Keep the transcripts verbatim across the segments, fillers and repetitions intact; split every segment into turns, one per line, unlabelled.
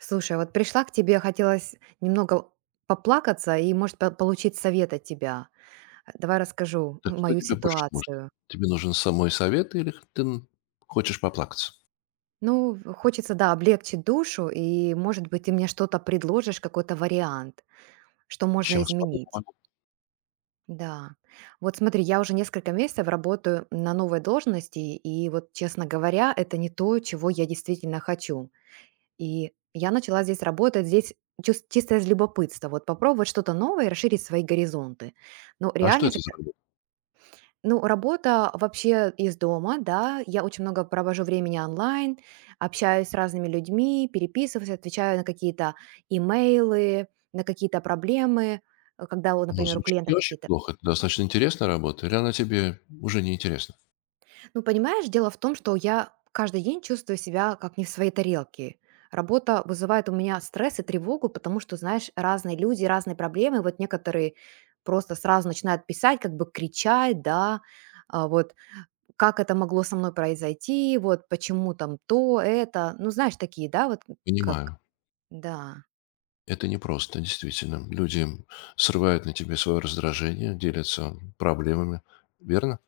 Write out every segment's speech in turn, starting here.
Слушай, вот пришла к тебе, хотелось немного поплакаться и, может, по- получить совет от тебя. Э, Давай расскажу
Так что
мою
тебе больше нужно?
ситуацию.
Тебе нужен самой совет или ты н- хочешь поплакаться?
Ну, в- хочется, да, облегчить душу, и, может быть, ты мне что-то предложишь, какой-то вариант, что можно
Чем смогу,
изменить.
помогу.
Да. Вот смотри, я уже несколько месяцев работаю на новой должности, и вот, честно говоря, это не то, чего я действительно хочу. И я начала здесь работать, здесь чис чисто из любопытства, вот попробовать что-то новое и расширить свои горизонты. Ну,
А
реально
что
если
это за
ка
работа?
ну, работа вообще из дома, да, я очень много провожу времени онлайн, общаюсь с разными людьми, переписываюсь, отвечаю на какие-то имейлы, на какие-то проблемы, э, когда, вот,
Ну,
например, у
звучит
клиентов
не очень
какие-то.
плохо. Это достаточно интересная работа. Или она тебе уже не интересна?
Ну, понимаешь, дело в том, что я каждый день чувствую себя как не в своей тарелке. Работа вызывает у меня стресс и тревогу, потому что, знаешь, разные люди, разные проблемы. Вот некоторые просто сразу начинают писать, как бы кричать, да, а, вот как это могло со мной произойти, вот почему там то, это. Ну, знаешь, такие, да, вот как,
Понимаю.
да.
Это непросто, действительно. Люди срывают на тебе свое раздражение, делятся проблемами. Верно?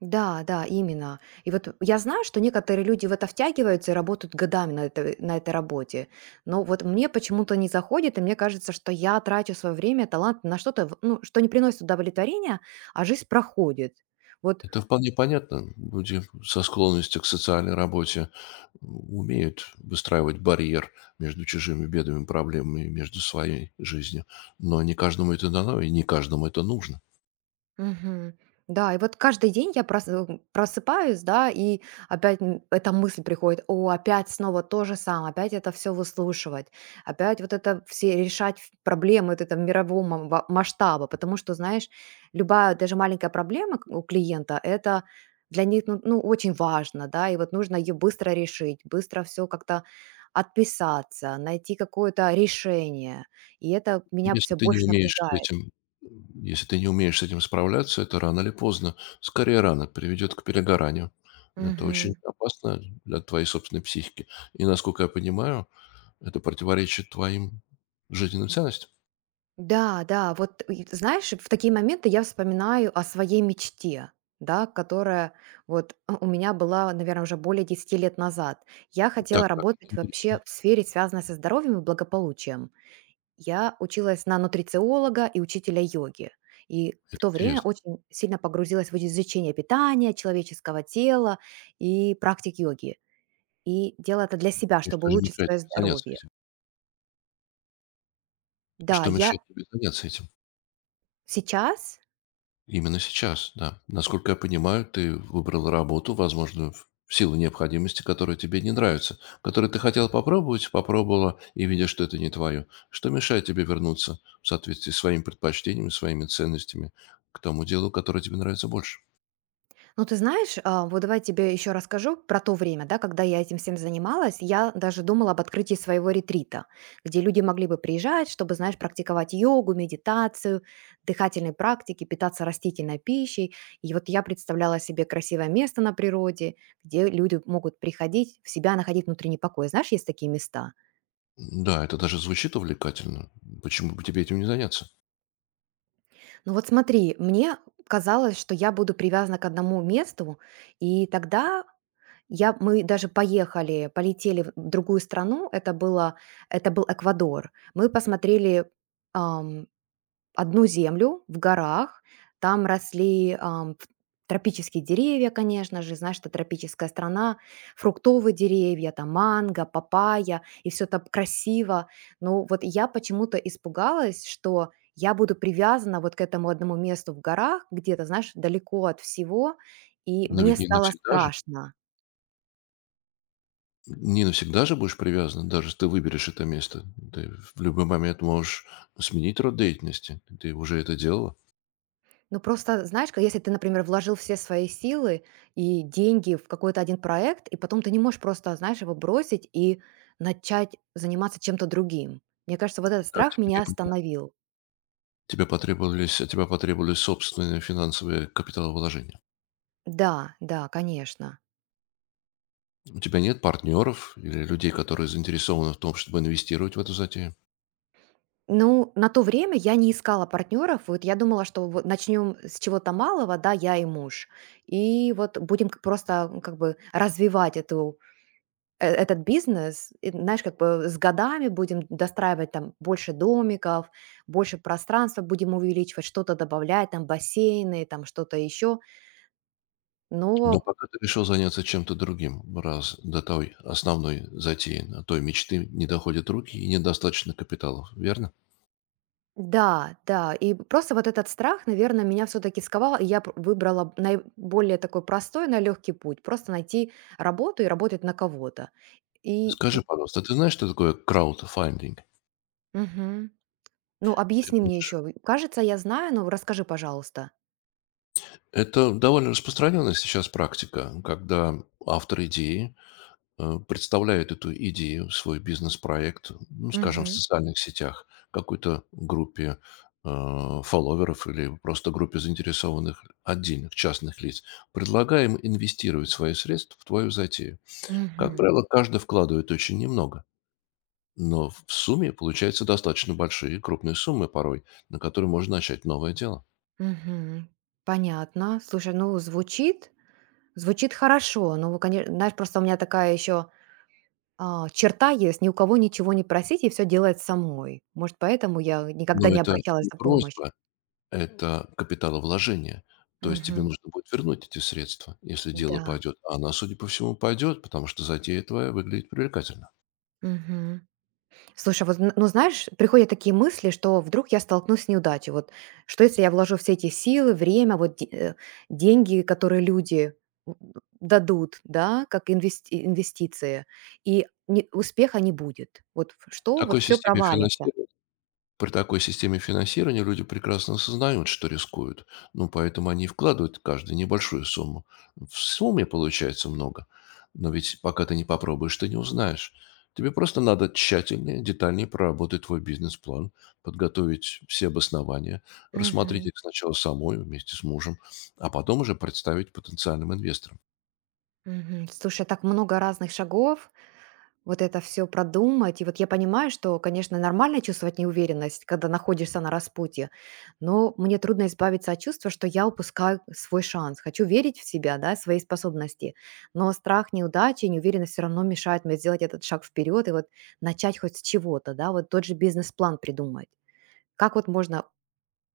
Да, да, именно. И вот я знаю, что некоторые люди в это втягиваются и работают годами на этой, на этой работе. Но вот мне почему-то не заходит, и мне кажется, что я трачу свое время, талант на что-то, в- ну, что не приносит удовлетворения, а жизнь проходит. Вот.
Это вполне понятно. Люди со склонностью к социальной работе умеют выстраивать барьер между чужими бедами, проблемами и между своей жизнью. Но не каждому это дано, и не каждому это нужно.
Мгм. Да, и вот каждый день я прос- э, просыпаюсь, да, и опять м, эта мысль приходит, о, опять снова то же самое, опять это все выслушивать, опять вот это все решать ф- проблемы вот этого мирового ма- ва- масштаба, потому что, знаешь, любая даже маленькая проблема к- у клиента, это для них, ну, ну, очень важно, да, и вот нужно ее быстро решить, быстро все как-то отписаться, найти какое-то решение, и это
И
меня
Если
все
ты не
больше
умеешь с
напрягает.
этим, если ты не умеешь с этим справляться, это рано или поздно, скорее рано, приведет к перегоранию. Это очень опасно для твоей собственной психики. И, насколько я понимаю, это противоречит твоим жизненным ценностям.
Да, да, вот и знаешь, в такие моменты я вспоминаю о своей мечте, да, которая вот э, у меня была, наверное, уже более десяти лет назад. Я
Так,
хотела
так, это
работать вообще
интересно.
в сфере, связанной со здоровьем и благополучием. Я училась на нутрициолога и учителя йоги. И в
Это
то время
интересно.
очень сильно погрузилась в изучение питания, человеческого тела и практик йоги. И делала это для себя,
И
чтобы
что же
улучшить
мешает
свое
тебе заняться
здоровье.
этим?
Да,
Что
я
мешает тебе заняться этим?
сейчас.
Именно сейчас, да. Насколько я понимаю, ты выбрал работу, возможно, в в силу необходимости, которая тебе не нравится, которую ты хотела попробовать, попробовала и видишь, что это не твое. Что мешает тебе вернуться в соответствии с своими предпочтениями, своими ценностями к тому делу, которое тебе нравится больше?
Ну, ты знаешь, а, вот давай тебе еще расскажу про то время, да, когда я этим всем занималась. Я даже думала об открытии своего ретрита, где люди могли бы приезжать, чтобы, знаешь, практиковать йогу, медитацию, дыхательные практики, питаться растительной пищей. И вот я представляла себе красивое место на природе, где люди могут приходить, в себя находить внутренний покой. Знаешь, есть такие места.
Да, это даже звучит увлекательно. Почему бы тебе этим не заняться?
Ну вот смотри, мне казалось, что я буду привязана к одному месту, и тогда. Я мы даже поехали, полетели в другую страну. Это было это был Эквадор. Мы посмотрели, ам, одну землю в горах. Там росли, ам, ф тропические деревья, конечно же. Знаешь, это тропическая страна. Фруктовые деревья, там манго, папайя, и все так красиво. Но вот я почему-то испугалась, что я буду привязана вот к этому одному месту в горах, где-то, знаешь, далеко от всего, и
Но
мне
ведь не
стало
навсегда же.
страшно.
Не навсегда же будешь привязан, даже если ты выберешь это место. Ты в любой момент можешь сменить род деятельности. Ты уже это делала.
Ну, просто, знаешь, ка если ты, например, вложил все свои силы и деньги в какой-то один проект, и потом ты не можешь просто, знаешь, его бросить и начать заниматься чем-то другим. Мне кажется, вот этот
Да,
страх
теперь
меня
я понимаю.
остановил.
Тебе потребовались, от тебя потребовались собственные финансовые капиталовложения.
Да, да, конечно.
У тебя нет партнеров или людей, которые заинтересованы в том, чтобы инвестировать в эту затею.
Ну, на то время я не искала партнеров. Вот я думала, что вот начнем с чего-то малого, да, я и муж. И вот будем к просто, м, как бы развивать эту э, этот бизнес, и, знаешь, как бы с годами будем достраивать там больше домиков, больше пространства будем увеличивать, что-то добавлять, там бассейны, там что-то еще. Но
Но пока ты решил заняться чем-то другим, раз до той основной затеи, до той мечты не доходят руки и недостаточно капиталов, верно?
да, да, и просто вот этот страх, наверное, меня все-таки сковал, и я пр- выбрала наиболее такой простой, на легкий путь, просто найти работу и работать на кого-то. И,
Скажи, пожалуйста, ты знаешь, что такое краудфандинг?
мгм. Ну,
Ты
объясни мне
можешь
еще, кажется, я знаю, но расскажи, пожалуйста.
Это довольно распространенная сейчас практика, когда автор идеи э, представляет эту идею, свой бизнес-проект, ну, скажем, в
Мгм.
социальных сетях, какой-то группе э, фолловеров или просто группе заинтересованных отдельных частных лиц, предлагая им инвестировать свои средства в твою затею. Как
Мгм.
правило, каждый вкладывает очень немного, но в сумме получаются достаточно большие, крупные суммы порой, на которые можно начать новое дело.
Мгм. Понятно. Слушай, ну звучит, звучит хорошо. Ну, конечно, знаешь, просто у меня такая еще черта есть, ни у кого ничего не просить и все делать самой. Может, поэтому я никогда
Но
не
это
обращалась
не
за помощью.
просьба, это капиталовложение. То есть тебе
Мгм.
нужно будет вернуть эти средства, если дело
Да.
пойдет. А она, судя по всему, пойдет, потому что затея твоя выглядит привлекательно.
Мгм. Слушай, вот, н- ну знаешь, приходят такие мысли, что вдруг я столкнусь с неудачей. Вот что если я вложу все эти силы, время, вот де- э, деньги, которые люди м, дадут, да, как инвести- инвестиции, и не- успеха не будет. Вот ф-
В
что, вот
такой
все
системе
провалится.
финансирования При такой системе финансирования люди прекрасно осознают, что рискуют, ну, поэтому они и вкладывают каждый небольшую сумму. В сумме получается много, но ведь пока ты не попробуешь, ты не узнаешь. Тебе просто надо тщательнее, детальнее проработать твой бизнес-план, подготовить все обоснования, рассмотреть
Мгм.
их сначала самой вместе с мужем, а потом уже представить потенциальным инвесторам.
Мгм. Слушай, так много разных шагов, вот это все продумать. И вот я понимаю, что, конечно, нормально чувствовать неуверенность, когда находишься на распутье, но мне трудно избавиться от чувства, что я упускаю свой шанс. Хочу верить в себя, да, свои способности, но страх неудачи, неуверенность все равно мешает мне сделать этот шаг вперед и вот начать хоть с чего-то, да, вот тот же бизнес-план придумать. Как вот можно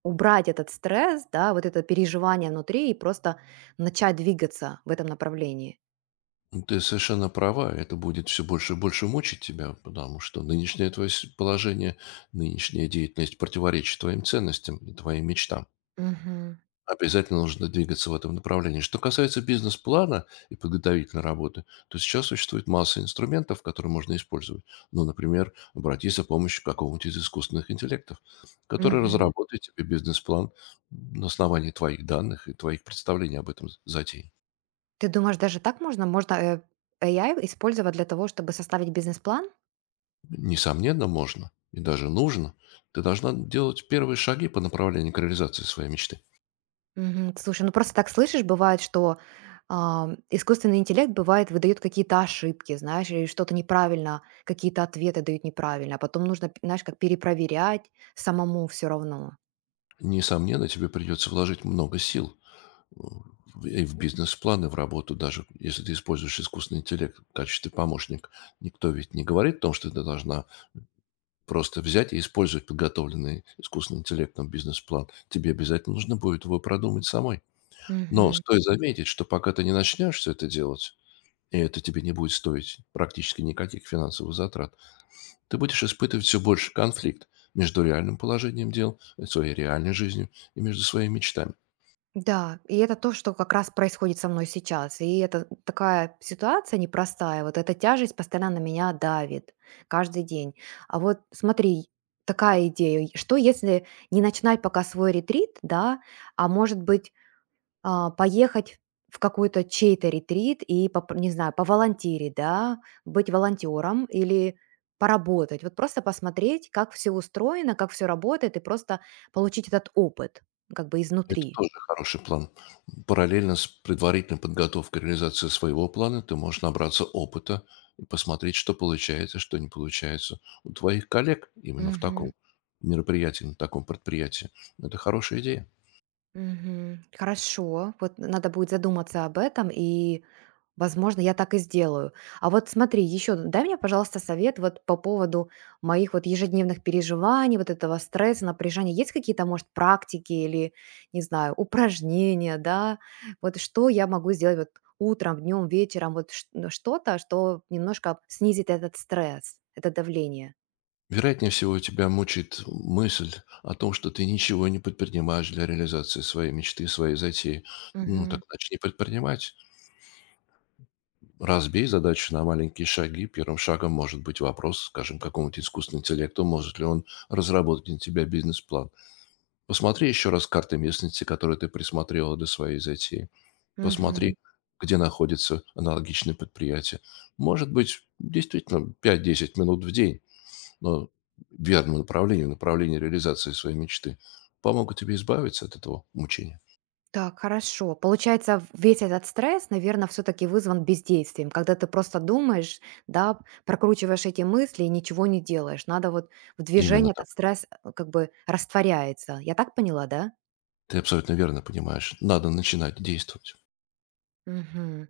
убрать этот стресс, да, вот это переживание внутри и просто начать двигаться в этом направлении?
Ну, Ты совершенно права, это будет все больше и больше мучить тебя, потому что нынешнее твое с- положение, нынешняя деятельность противоречит твоим ценностям и твоим мечтам.
Мгм.
Обязательно нужно двигаться в этом направлении. Что касается бизнес-плана и подготовительной работы, то сейчас существует масса инструментов, которые можно использовать. Ну, например, обратись за помощью какого-нибудь из искусственных интеллектов, который
Мгм.
разработает тебе бизнес-план на основании твоих данных и твоих представлений об этом затее.
Ты думаешь, даже так можно? Можно, э, A I использовать для того, чтобы составить бизнес-план?
Несомненно, можно и даже нужно. Ты должна делать первые шаги по направлению к реализации своей мечты.
Мгм. Слушай, ну просто так слышишь, бывает, что а, искусственный интеллект бывает выдает какие-то ошибки, знаешь, или что-то неправильно, какие-то ответы дают неправильно, а потом нужно, п- знаешь, как перепроверять самому все равно.
Несомненно, тебе придется вложить много сил э, в- и в бизнес-план, и в работу даже, если ты используешь искусственный интеллект в качестве помощника. Никто ведь не говорит о том, что ты должна просто взять и использовать подготовленный искусственным интеллектом бизнес-план. Тебе обязательно нужно будет его продумать самой. Но
Мгм.
стоит заметить, что пока ты не начнешь все это делать, и это тебе не будет стоить практически никаких финансовых затрат, ты будешь испытывать все больше конфликт между реальным положением дел, э, своей реальной жизнью и между своими мечтами.
Да, и это то, что как раз происходит со мной сейчас. И это такая ситуация непростая. Вот эта тяжесть постоянно на меня давит каждый день. А вот смотри, такая идея. и Что если не начинать пока свой ретрит, да, а может быть а, поехать в какой-то чей-то ретрит и, поп- не знаю, поволонтерить, да, быть волонтером или поработать. Вот просто посмотреть, как все устроено, как все работает, и просто получить этот опыт как бы
Это
изнутри.
тоже хороший план. Параллельно с предварительной подготовкой к реализации своего плана ты можешь набраться опыта и посмотреть, что получается, что не получается у твоих коллег именно в таком
Мгм.
мероприятии, на таком предприятии. Это хорошая идея.
Мгм. Хорошо, вот надо будет задуматься об этом, и, возможно, я так и сделаю. А вот смотри, еще дай мне, пожалуйста, совет вот по поводу моих вот ежедневных переживаний, вот этого стресса, напряжения. Есть какие-то, может, практики или, не знаю, упражнения, да? Вот что я могу сделать вот утром, днем, вечером, вот ш- ну, что-то, что немножко снизит этот стресс, это давление.
Вероятнее всего, тебя мучает мысль о том, что ты ничего не предпринимаешь для реализации своей мечты, своей затеи. Ну,
Мгм.
так начни предпринимать. Разбей задачу на маленькие шаги. Первым шагом может быть вопрос, скажем, какому-то искусственному интеллекту, может ли он разработать для тебя бизнес-план. Посмотри еще раз карты местности, которые ты присмотрела для своей затеи.
Мгм.
Посмотри, где находятся аналогичные предприятия. Может быть, действительно, пять-десять минут в день, но в верном направлении, в направлении реализации своей мечты, помогут тебе избавиться от этого мучения.
Так, хорошо. Получается, в- весь этот стресс, наверное, все-таки вызван бездействием, когда ты просто думаешь, да, прокручиваешь эти мысли и ничего не делаешь. Надо вот в движении
Именно так.
этот стресс э, как бы растворяется. Я так поняла, да?
Ты абсолютно верно понимаешь. Надо начинать действовать.
Мгм.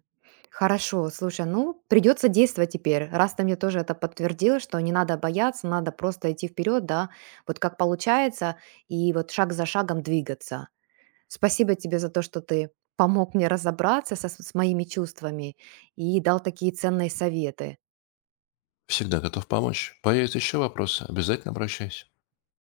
Хорошо, слушай, ну придется действовать теперь. Раз ты мне тоже это подтвердила, что не надо бояться, надо просто идти вперед, да, вот как получается, и вот шаг за шагом двигаться. Спасибо тебе за то, что ты помог мне разобраться со с моими чувствами и дал такие ценные советы.
Всегда готов помочь. Появятся еще вопросы, обязательно обращайся.